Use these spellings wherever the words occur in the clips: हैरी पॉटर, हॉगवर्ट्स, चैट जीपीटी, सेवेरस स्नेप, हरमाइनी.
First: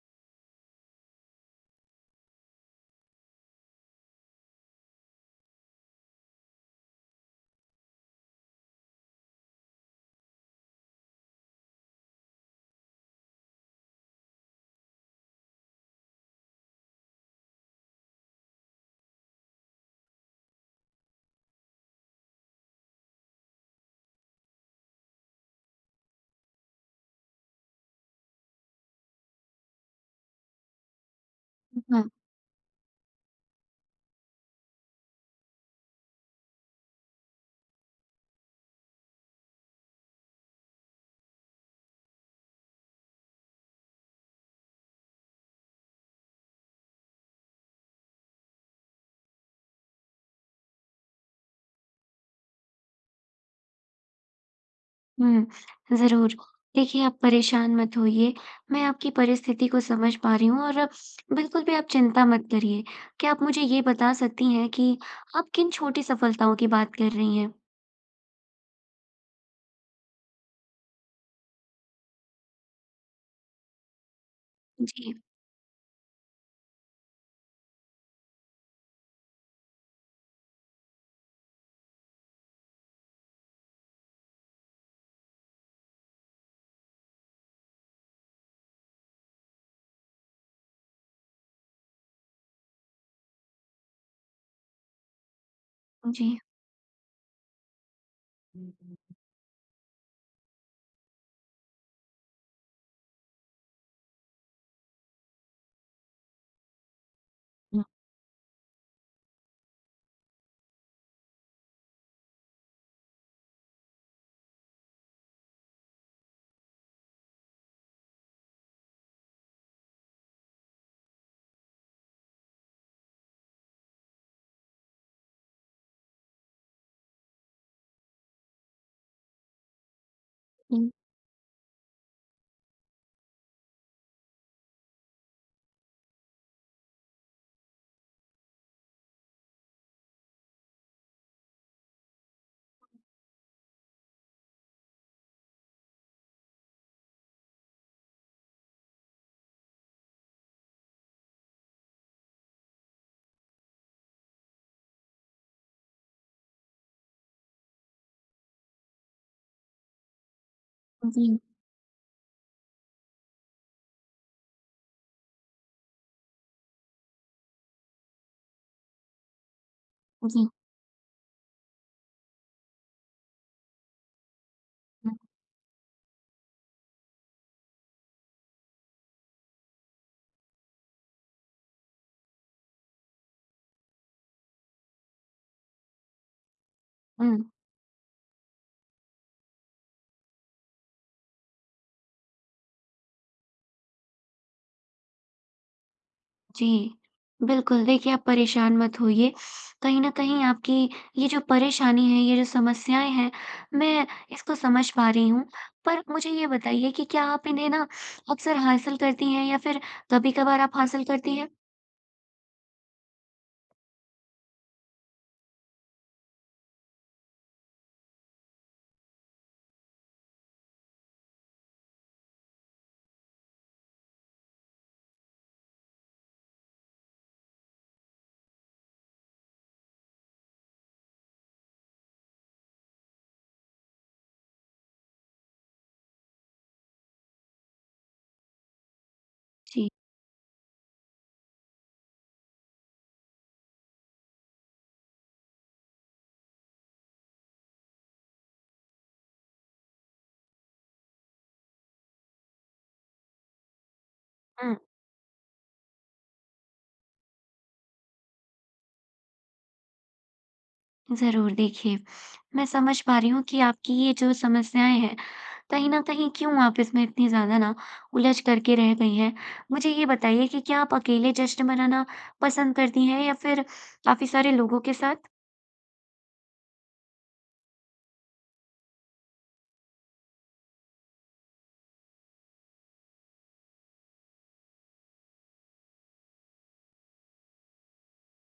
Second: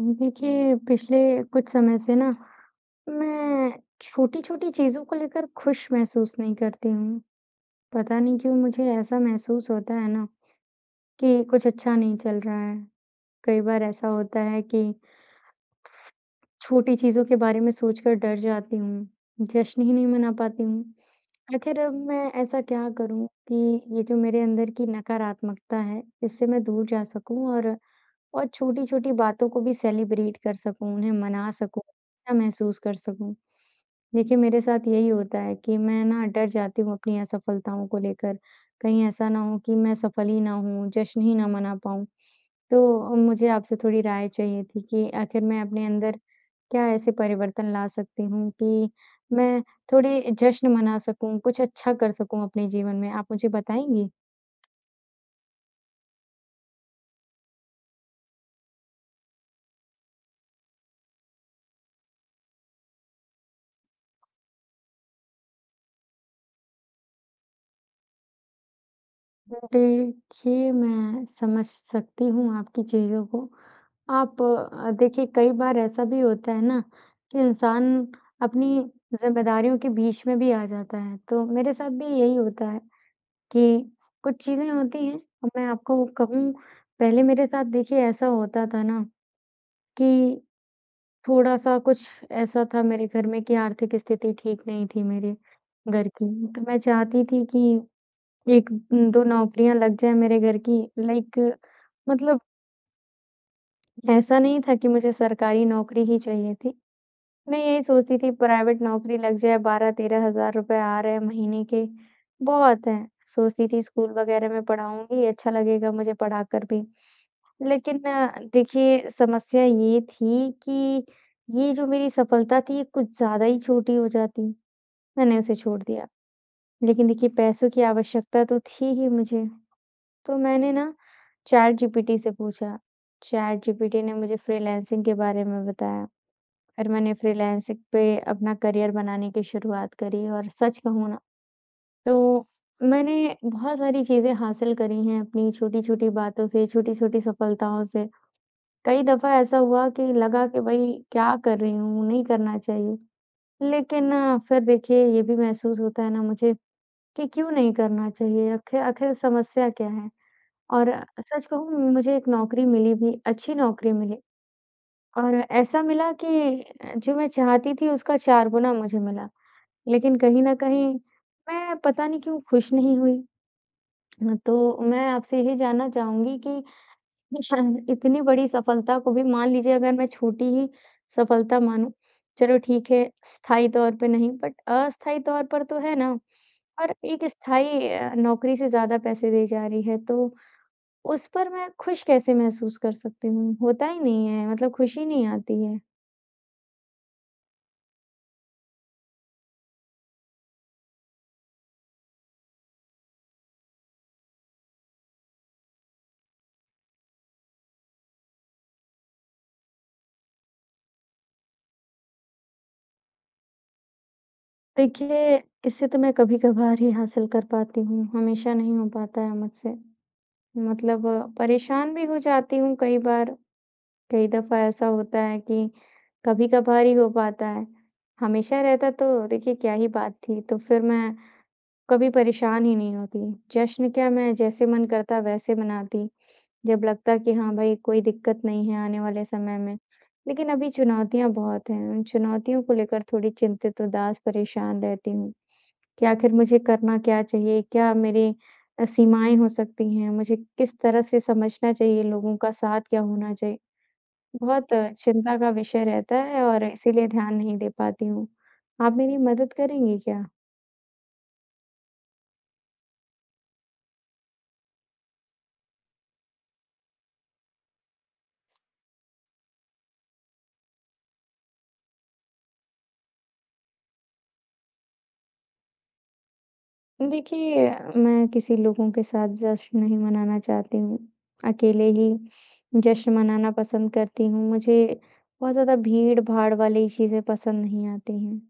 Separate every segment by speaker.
Speaker 1: देखिए, पिछले कुछ समय से ना मैं छोटी-छोटी चीज़ों को लेकर खुश महसूस नहीं करती हूँ। पता नहीं क्यों मुझे ऐसा महसूस होता है ना कि कुछ अच्छा नहीं चल रहा है। कई बार ऐसा होता है कि छोटी चीज़ों के बारे में सोचकर डर जाती हूँ, जश्न ही नहीं मना पाती हूँ। आखिर अब मैं ऐसा क्या करूँ कि ये जो मेरे अंदर की नकारात्मकता है, इससे मैं दूर जा सकूँ और छोटी-छोटी बातों को भी सेलिब्रेट कर सकूँ, उन्हें मना सकूँ,
Speaker 2: हुँ,
Speaker 1: अच्छा महसूस कर सकूँ। देखिए, मेरे साथ यही होता है कि मैं ना डर जाती हूँ अपनी असफलताओं को लेकर, कहीं ऐसा ना हो कि मैं सफल ही ना हूँ, जश्न ही ना मना पाऊँ। तो मुझे आपसे थोड़ी राय चाहिए थी कि आखिर मैं अपने अंदर क्या ऐसे परिवर्तन ला सकती हूँ कि मैं थोड़े जश्न मना सकूँ, कुछ अच्छा कर सकूँ अपने जीवन में? आप मुझे बताएँगी?
Speaker 2: हुँ, ज़रूर। देखिए, आप परेशान मत होइए, मैं आपकी परिस्थिति को समझ पा रही हूँ और बिल्कुल भी आप चिंता मत करिए। क्या आप मुझे ये बता सकती हैं कि आप किन छोटी सफलताओं की बात कर रही हैं?
Speaker 1: देखिए, मैं समझ सकती हूँ आपकी चीज़ों को। आप
Speaker 2: जी,
Speaker 1: देखिए कई बार ऐसा भी होता है ना कि इंसान अपनी ज़िम्मेदारियों के बीच में भी आ जाता है। तो मेरे साथ भी यही होता है कि कुछ चीज़ें होती हैं अब मैं आपको कहूँ पहले मेरे साथ देखिए ऐसा होता था ना कि थोड़ा-सा कुछ ऐसा था मेरे घर में कि आर्थिक स्थिति ठीक नहीं थी मेरे घर की।
Speaker 2: जी।
Speaker 1: तो मैं चाहती थी कि 1
Speaker 2: हुँ,
Speaker 1: 2 नौकरियाँ लग जाएँ मेरे घर की लाइक मतलब ऐसा नहीं था कि मुझे सरकारी नौकरी ही चाहिए थी। मैं यही सोचती थी प्राइवेट नौकरी लग जाए 12-13 हज़ार रुपए आ रहे हैं महीने के, बहुत हैं। सोचती थी स्कूल वगैरह में पढ़ाऊँगी, अच्छा लगेगा मुझे पढ़ाकर भी। लेकिन देखिए समस्या ये थी कि ये जो मेरी सफलता थी, ये कुछ ज़्यादा ही छोटी हो जाती। मैंने उसे छोड़ दिया। लेकिन देखिए पैसों की आवश्यकता तो थी ही मुझे। तो मैंने
Speaker 2: हुँ,
Speaker 1: ना चैट जीपीटी से पूछा। चैट जीपीटी ने मुझे फ्रीलांसिंग के बारे में बताया। फिर मैंने फ्रीलांसिंग पे अपना करियर बनाने की शुरुआत करी और सच कहूँ ना तो मैंने बहुत सारी चीज़ें हासिल करी हैं अपनी छोटी-छोटी बातों से, छोटी-छोटी सफलताओं से। कई दफ़ा ऐसा हुआ कि लगा कि भई क्या कर रही हूँ, नहीं करना चाहिए। लेकिन फिर देखिए ये भी महसूस होता है ना मुझे कि क्यों नहीं करना चाहिए? आखिर आखिर समस्या क्या है? और
Speaker 2: जी,
Speaker 1: सच कहूँ मुझे एक नौकरी मिली भी, अच्छी नौकरी मिली और ऐसा मिला कि जो मैं चाहती थी उसका 4 गुना मुझे मिला। लेकिन कहीं
Speaker 2: जी,
Speaker 1: न कहीं मैं पता नहीं क्यों खुश नहीं हुई। हाँ, तो मैं
Speaker 2: हुँ,
Speaker 1: आपसे यही जानना चाहूँगी कि शायद इतनी बड़ी सफलता को भी मान लीजिए अगर मैं छोटी ही सफलता मानूँ, चलो ठीक है स्थायी तौर पे नहीं बट अस्थायी तौर पर तो है ना? और एक
Speaker 2: हुँ।
Speaker 1: स्थायी नौकरी से ज़्यादा पैसे दी जा रही है तो उस पर मैं खुश कैसे महसूस कर सकती हूँ? होता ही नहीं है, मतलब खुशी नहीं आती है।
Speaker 2: जी, बिल्कुल। देखिए, आप परेशान मत होइए। कहीं न कहीं आपकी ये जो परेशानी है, ये जो समस्याएँ हैं, मैं इसको समझ पा रही हूँ। पर मुझे ये बताइए कि क्या आप इन्हें ना अक्सर हासिल करती हैं या फिर कभी-कभार आप हासिल करती हैं?
Speaker 1: देखिए, इसे तो मैं कभी-कभार ही हासिल कर पाती हूँ, हमेशा नहीं हो पाता है मुझसे। मतलब परेशान भी हो जाती हूँ कई बार, कई दफ़ा ऐसा होता है कि कभी-कभार ही हो पाता है। हमेशा रहता तो देखिए क्या ही बात थी, तो फिर मैं कभी परेशान ही नहीं होती। जश्न क्या मैं जैसे मन करता वैसे मनाती। जब लगता कि हाँ भाई कोई दिक्कत नहीं है आने वाले समय में।
Speaker 2: जी।
Speaker 1: लेकिन अभी चुनौतियाँ बहुत हैं, उन चुनौतियों को लेकर थोड़ी चिंतित, उदास, परेशान रहती हूँ कि आखिर मुझे करना क्या चाहिए? क्या मेरी सीमाएँ हो सकती हैं? मुझे किस तरह से समझना चाहिए लोगों का साथ क्या होना चाहिए? बहुत
Speaker 2: हुँ,
Speaker 1: चिंता का विषय रहता है और इसीलिए ध्यान नहीं दे पाती हूँ। आप मेरी मदद करेंगे क्या?
Speaker 2: ज़रूर देखिए, मैं समझ पा रही हूँ कि आपकी ये जो समस्याएँ हैं कहीं न कहीं क्यों आप इसमें इतनी ज़्यादा ना उलझ करके रह गई हैं? मुझे ये बताइए कि क्या आप अकेले जश्न मनाना पसंद करती हैं या फिर काफ़ी सारे लोगों के साथ?
Speaker 1: देखिए, मैं किसी लोगों के साथ जश्न नहीं मनाना चाहती हूँ। अकेले ही जश्न मनाना पसंद करती हूँ। मुझे बहुत ज़्यादा भीड़-भाड़ वाली चीज़ें पसंद नहीं आती हैं।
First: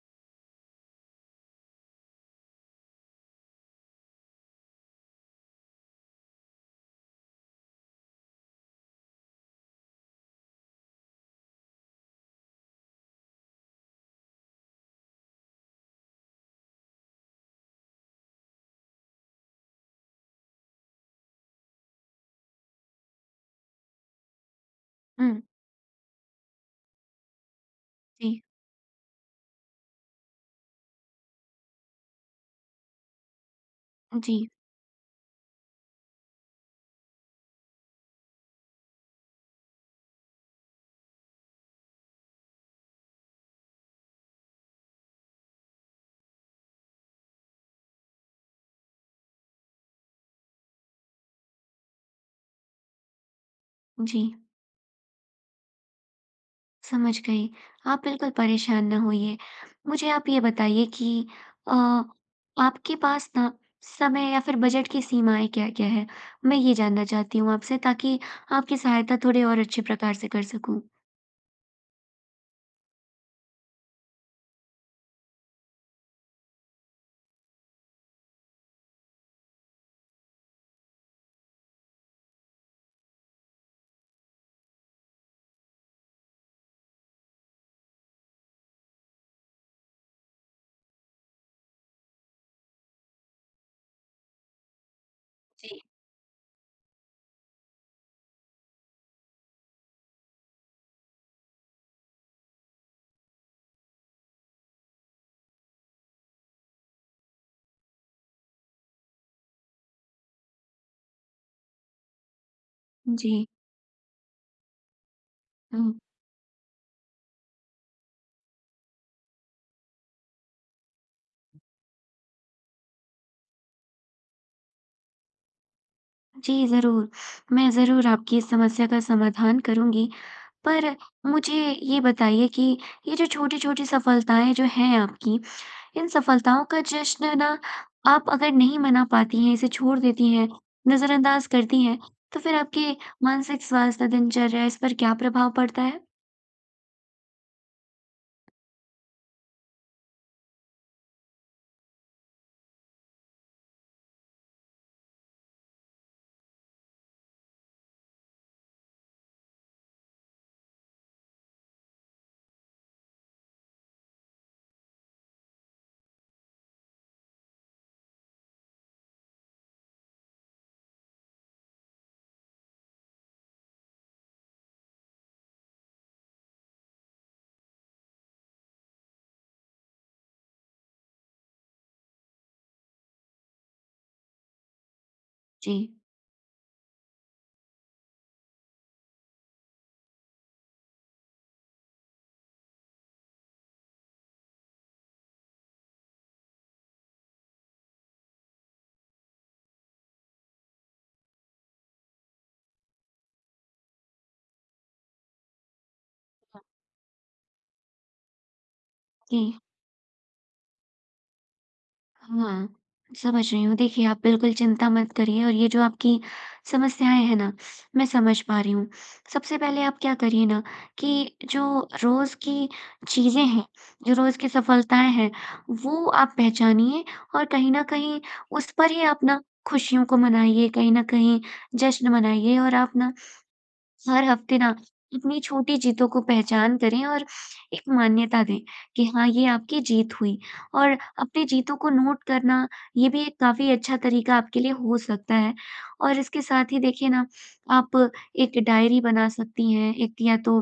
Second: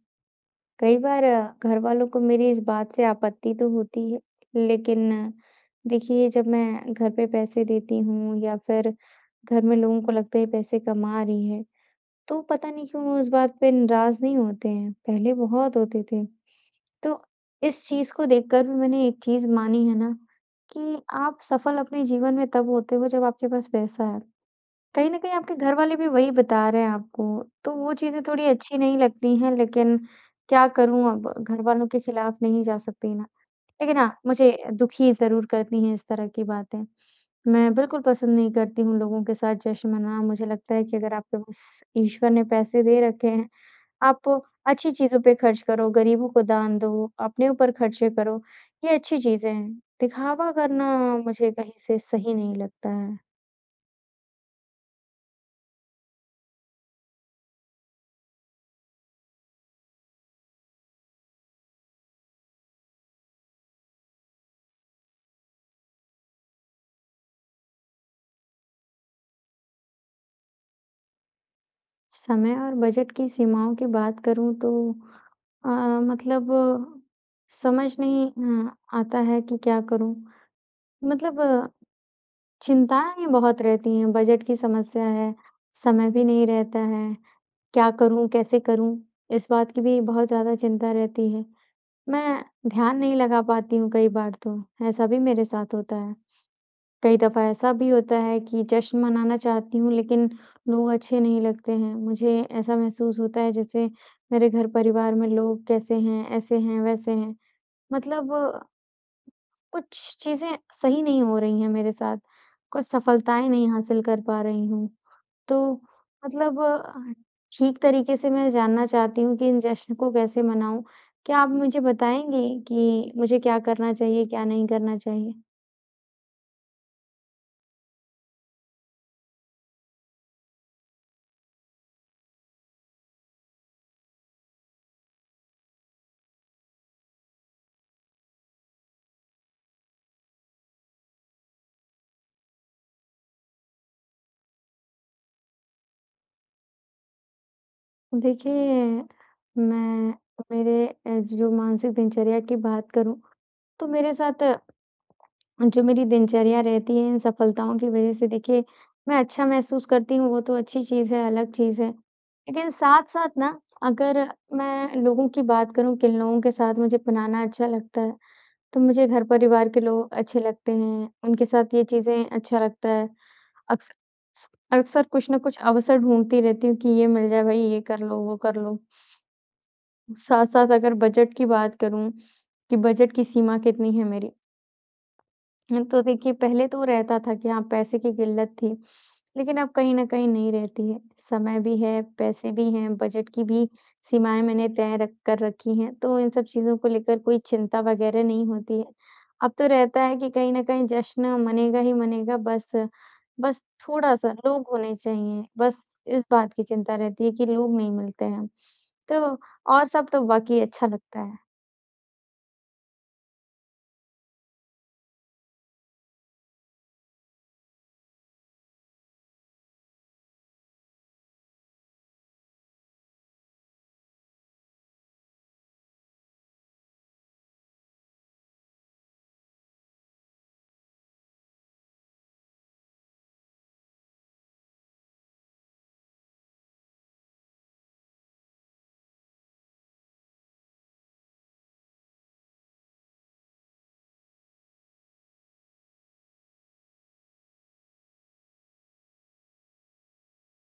Speaker 1: कई बार घरवालों को मेरी इस बात से आपत्ति तो होती है, लेकिन देखिए जब मैं घर पे पैसे देती हूँ या फिर घर में लोगों को लगता है ये पैसे कमा रही है, तो पता नहीं क्यों वो इस बात पे नाराज़ नहीं होते हैं, पहले बहुत होते थे। तो इस चीज़ को देखकर भी मैंने एक चीज़ मानी है ना कि आप सफल अपने जीवन में तब होते हो जब आपके पास पैसा है। कहीं न कहीं
Speaker 2: हुँ,
Speaker 1: आपके घरवाले भी वही बता रहे हैं आपको, तो वो चीज़ें
Speaker 2: जी,
Speaker 1: थोड़ी अच्छी नहीं लगती हैं लेकिन क्या करूँ अब घरवालों के खिलाफ नहीं जा सकती ना। लेकिन हाँ,
Speaker 2: जी,
Speaker 1: मुझे दुखी ज़रूर करती हैं इस तरह की बातें। मैं बिल्कुल पसंद नहीं करती हूँ लोगों के साथ जश्न मनाना। मुझे लगता है कि अगर आपके पास ईश्वर ने पैसे दे रखे हैं, आप अच्छी चीज़ों पे खर्च करो, गरीबों को दान दो, अपने ऊपर खर्चे करो, ये अच्छी चीज़ें हैं। दिखावा करना मुझे कहीं से सही नहीं लगता है।
Speaker 2: जी, समझ गई। आप बिल्कुल परेशान ना होइए। मुझे आप ये बताइए कि अ, आपके पास ना समय या फिर बजट की सीमाएँ क्या-क्या हैं? मैं ये जानना चाहती हूँ आपसे ताकि आपकी सहायता थोड़ी और अच्छे प्रकार से कर सकूँ।
Speaker 1: समय और बजट की सीमाओं की बात करूँ तो अ, मतलब समझ नहीं अ, आता है कि क्या करूँ? मतलब चिंताएँ बहुत रहती हैं, बजट की समस्या है, समय भी नहीं रहता है, क्या करूँ, कैसे करूँ? इस बात की भी बहुत ज़्यादा चिंता रहती है। मैं ध्यान नहीं लगा पाती हूँ कई बार तो, ऐसा भी मेरे साथ
Speaker 2: जी,
Speaker 1: होता है। कई दफ़ा ऐसा भी होता है कि जश्न मनाना चाहती हूँ लेकिन लोग अच्छे नहीं लगते हैं। मुझे ऐसा महसूस होता है जैसे मेरे घर परिवार में लोग कैसे हैं, ऐसे हैं, वैसे हैं। मतलब कुछ चीज़ें सही नहीं हो रही हैं मेरे साथ, कुछ
Speaker 2: जी,
Speaker 1: सफलताएँ नहीं हासिल कर पा रही हूँ। तो
Speaker 2: हुँ।
Speaker 1: मतलब ठीक तरीके से मैं जानना चाहती हूँ कि इन जश्न को कैसे मनाऊँ? क्या आप मुझे बताएँगी कि मुझे क्या करना चाहिए, क्या नहीं करना चाहिए?
Speaker 2: जी, ज़रूर। मैं ज़रूर आपकी इस समस्या का समाधान करूँगी। पर मुझे ये बताइए कि ये जो छोटी-छोटी सफलताएँ जो हैं आपकी, इन सफलताओं का जश्न ना आप अगर नहीं मना पाती हैं, इसे छोड़ देती हैं, नज़रअंदाज़ करती हैं, तो फिर आपके मानसिक स्वास्थ्य, दिनचर्या इस पर क्या प्रभाव पड़ता है?
Speaker 1: देखिए, मैं मेरे जो मानसिक दिनचर्या की बात करूँ, तो मेरे साथ जो मेरी दिनचर्या रहती है इन सफलताओं की वज़ह से देखिए, मैं अच्छा महसूस करती हूँ, वो तो अच्छी चीज़ है, अलग चीज़ है। लेकिन साथ-साथ ना अगर मैं लोगों की बात करूँ, किन लोगों के साथ मुझे बनाना अच्छा लगता है, तो मुझे घर-परिवार के लोग अच्छे लगते हैं, उनके साथ ये चीज़ें अच्छा लगता है। अक्स अक्सर कुछ न कुछ अवसर ढूँढती रहती हूँ कि ये मिल जाए भई, ये कर लो, वो कर लो। साथ-साथ अगर बजट की बात करूँ, कि बजट की सीमा कितनी है मेरी?
Speaker 2: जी।
Speaker 1: तो देखिए पहले तो रहता था कि हाँ, पैसे की किल्लत थी, लेकिन अब कहीं न कहीं नहीं रहती है। समय भी है, पैसे भी हैं, बजट की भी सीमाएँ मैंने तय रख कर रखी हैं, तो इन सब चीज़ों को लेकर कोई चिंता वगैरह नहीं होती है। अब तो रहता है कि कहीं न कहीं जश्न मनेगा ही मनेगा, बस बस थोड़ा-सा लोग होने चाहिए, बस इस बात की चिंता रहती है कि लोग नहीं मिलते हैं। तो
Speaker 2: जी।
Speaker 1: और सब तो बाकी अच्छा लगता है।
Speaker 2: हाँ, समझ रही हूँ। देखिए, आप बिल्कुल चिंता मत करिए और ये जो आपकी समस्याएँ हैं ना, मैं समझ पा रही हूँ। सबसे पहले आप क्या करिए ना कि जो रोज़ की चीज़ें हैं, जो रोज़ की सफलताएँ हैं, वो आप पहचानिए और कहीं न कहीं उस पर ही आप ना खुशियों को मनाइए, कहीं न कहीं जश्न मनाइए और आप ना हर हफ्ते ना अपनी छोटी जीतों को पहचान करें और एक मान्यता दें कि हाँ ये आपकी जीत हुई और अपनी जीतों को नोट करना ये भी एक काफी अच्छा तरीका आपके लिए हो सकता है और इसके साथ ही देखिए ना आप एक डायरी बना सकती हैं एक या तो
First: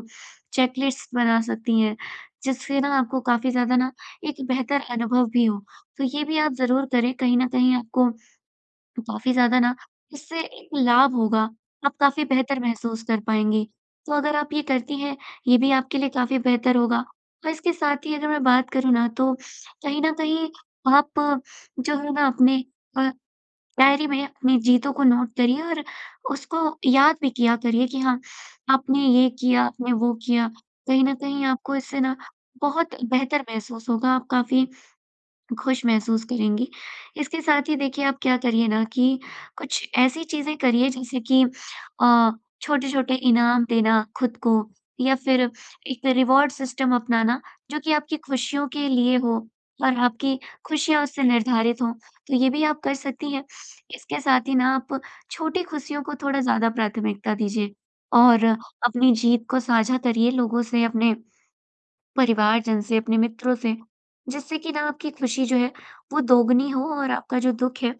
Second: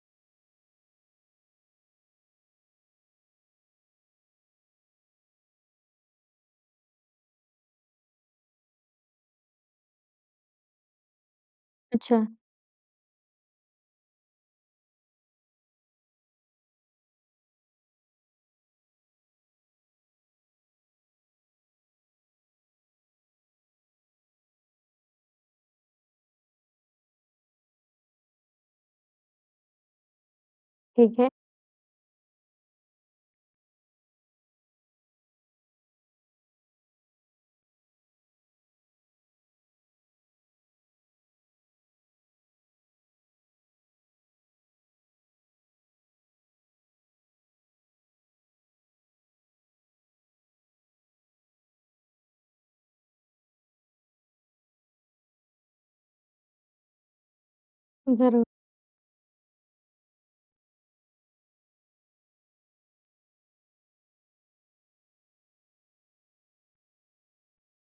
Speaker 2: चेकलिस्ट बना सकती हैं जिससे ना आपको काफी ज्यादा ना एक बेहतर अनुभव भी हो तो ये भी आप जरूर करें कहीं ना कहीं आपको तो काफ़ी ज़्यादा ना इससे एक लाभ होगा, आप
Speaker 1: अच्छा,
Speaker 2: काफ़ी बेहतर महसूस कर पाएँगी। तो अगर आप ये करती हैं, ये भी आपके लिए काफ़ी बेहतर होगा और इसके साथ ही अगर मैं बात करूँ ना तो कहीं न कहीं आप जो है ना अपने अ, डायरी में अपनी जीतों को नोट करिए और उसको याद भी किया करिए कि हाँ, आपने ये किया, आपने वो किया। कहीं न
Speaker 1: ठीक है,
Speaker 2: कहीं आपको इससे ना बहुत बेहतर महसूस होगा, आप काफ़ी खुश महसूस करेंगी। इसके साथ ही देखिए आप क्या करिए ना कि कुछ ऐसी चीज़ें करिए जैसे कि अ, छोटे-छोटे इनाम देना खुद को या फिर एक रिवॉर्ड सिस्टम अपनाना जो कि आपकी खुशियों के लिए हो और आपकी खुशियाँ उससे निर्धारित हों, तो ये भी आप कर सकती हैं। इसके साथ ही ना आप छोटी खुशियों को थोड़ा ज़्यादा प्राथमिकता दीजिए
Speaker 1: ज़रूर।
Speaker 2: और अपनी जीत को साझा करिए लोगों से, अपने परिवारजन से, अपने मित्रों से, जिससे कि ना आपकी खुशी जो है वो दोगुनी हो और आपका जो दुःख है,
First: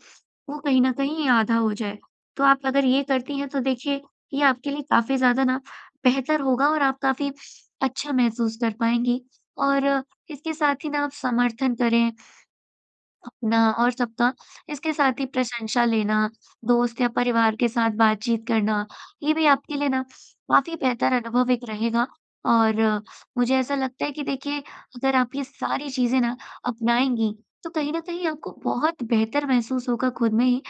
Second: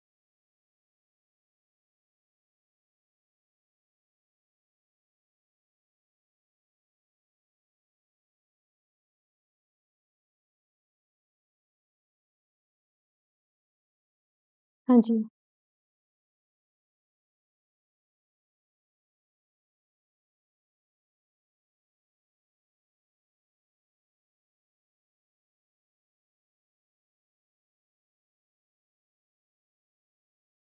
Speaker 2: वो कहीं न कहीं आधा हो जाए। तो आप अगर ये करती हैं तो देखिए ये आपके लिए काफ़ी ज़्यादा ना बेहतर होगा और आप काफ़ी अच्छा महसूस कर पाएँगी। और इसके साथ ही ना आप समर्थन करें, अपना और सबका, इसके
Speaker 1: हाँ
Speaker 2: साथ
Speaker 1: जी।
Speaker 2: ही प्रशंसा लेना, दोस्त या परिवार के साथ बातचीत करना, ये भी आपके लिए ना काफ़ी बेहतर अनुभव एक रहेगा। और मुझे ऐसा लगता है कि देखिए, अगर आप ये सारी चीज़ें ना अपनाएँगी, तो कहीं न कहीं आपको बहुत बेहतर महसूस होगा खुद में ही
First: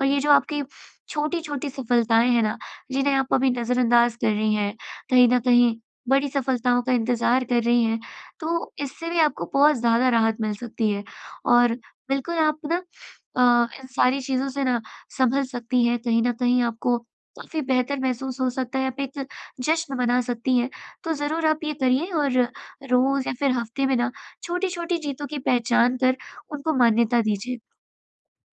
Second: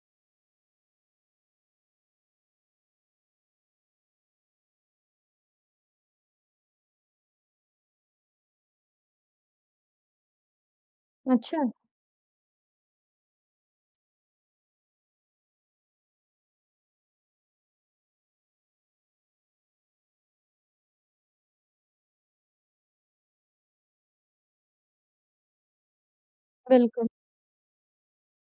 Speaker 2: और ये जो आपकी छोटी-छोटी सफलताएँ हैं ना, जिन्हें आप अभी नज़रअंदाज़ कर रही हैं, कहीं न कहीं बड़ी सफलताओं का इंतज़ार कर रही हैं, तो इससे भी आपको बहुत ज़्यादा राहत मिल सकती है।
Speaker 1: अच्छा,
Speaker 2: और बिल्कुल आप ना इन सारी चीज़ों से ना संभल सकती हैं, कहीं न कहीं आपको काफ़ी बेहतर महसूस हो सकता है, आप एक जश्न मना सकती हैं। तो ज़रूर आप ये करिए और रोज़ या फिर हफ़्ते में ना छोटी-छोटी जीतों की पहचान कर उनको
Speaker 1: बिल्कुल।
Speaker 2: मान्यता दीजिए।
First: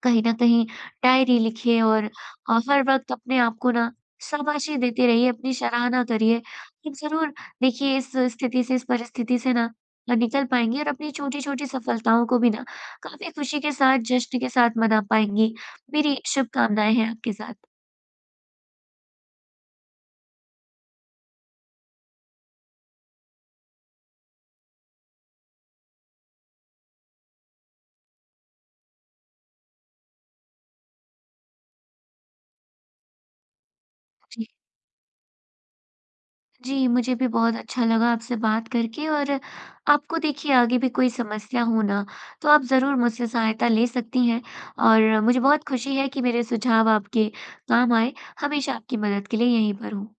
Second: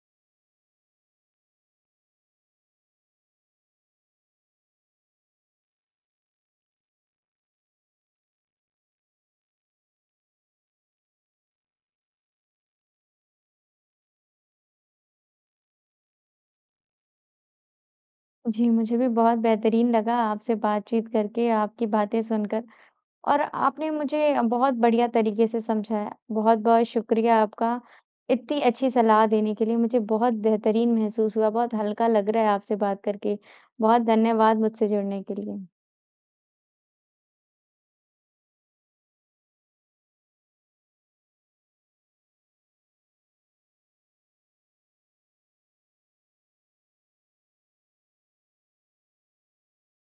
Speaker 2: कहीं न कहीं डायरी लिखिए और हर वक़्त अपने आप को ना शाबाशी देते रहिए, अपनी सराहना करिए। आप ज़रूर देखिए इस स्थिति से, इस परिस्थिति से ना निकल पाएँगी और अपनी छोटी-छोटी सफलताओं को भी ना काफ़ी खुशी के साथ, जश्न के साथ मना पाएँगी। मेरी शुभकामनाएँ हैं आपके साथ।
Speaker 1: जी, मुझे भी बहुत बेहतरीन लगा आपसे बातचीत करके, आपकी बातें सुनकर और आपने मुझे बहुत बढ़िया तरीके से समझाया। बहुत-बहुत शुक्रिया आपका, इतनी अच्छी सलाह देने के लिए। मुझे बहुत बेहतरीन महसूस हुआ, बहुत हल्का लग रहा है आपसे बात करके। बहुत
Speaker 2: जी।
Speaker 1: धन्यवाद मुझसे जुड़ने के लिए।
Speaker 2: जी, मुझे भी बहुत अच्छा लगा आपसे बात करके और आपको देखिए आगे भी कोई समस्या हो ना, तो आप ज़रूर मुझसे सहायता ले सकती हैं और मुझे बहुत खुशी है कि मेरे सुझाव आपके काम आए। हमेशा आपकी मदद के लिए यहीं पर हूँ।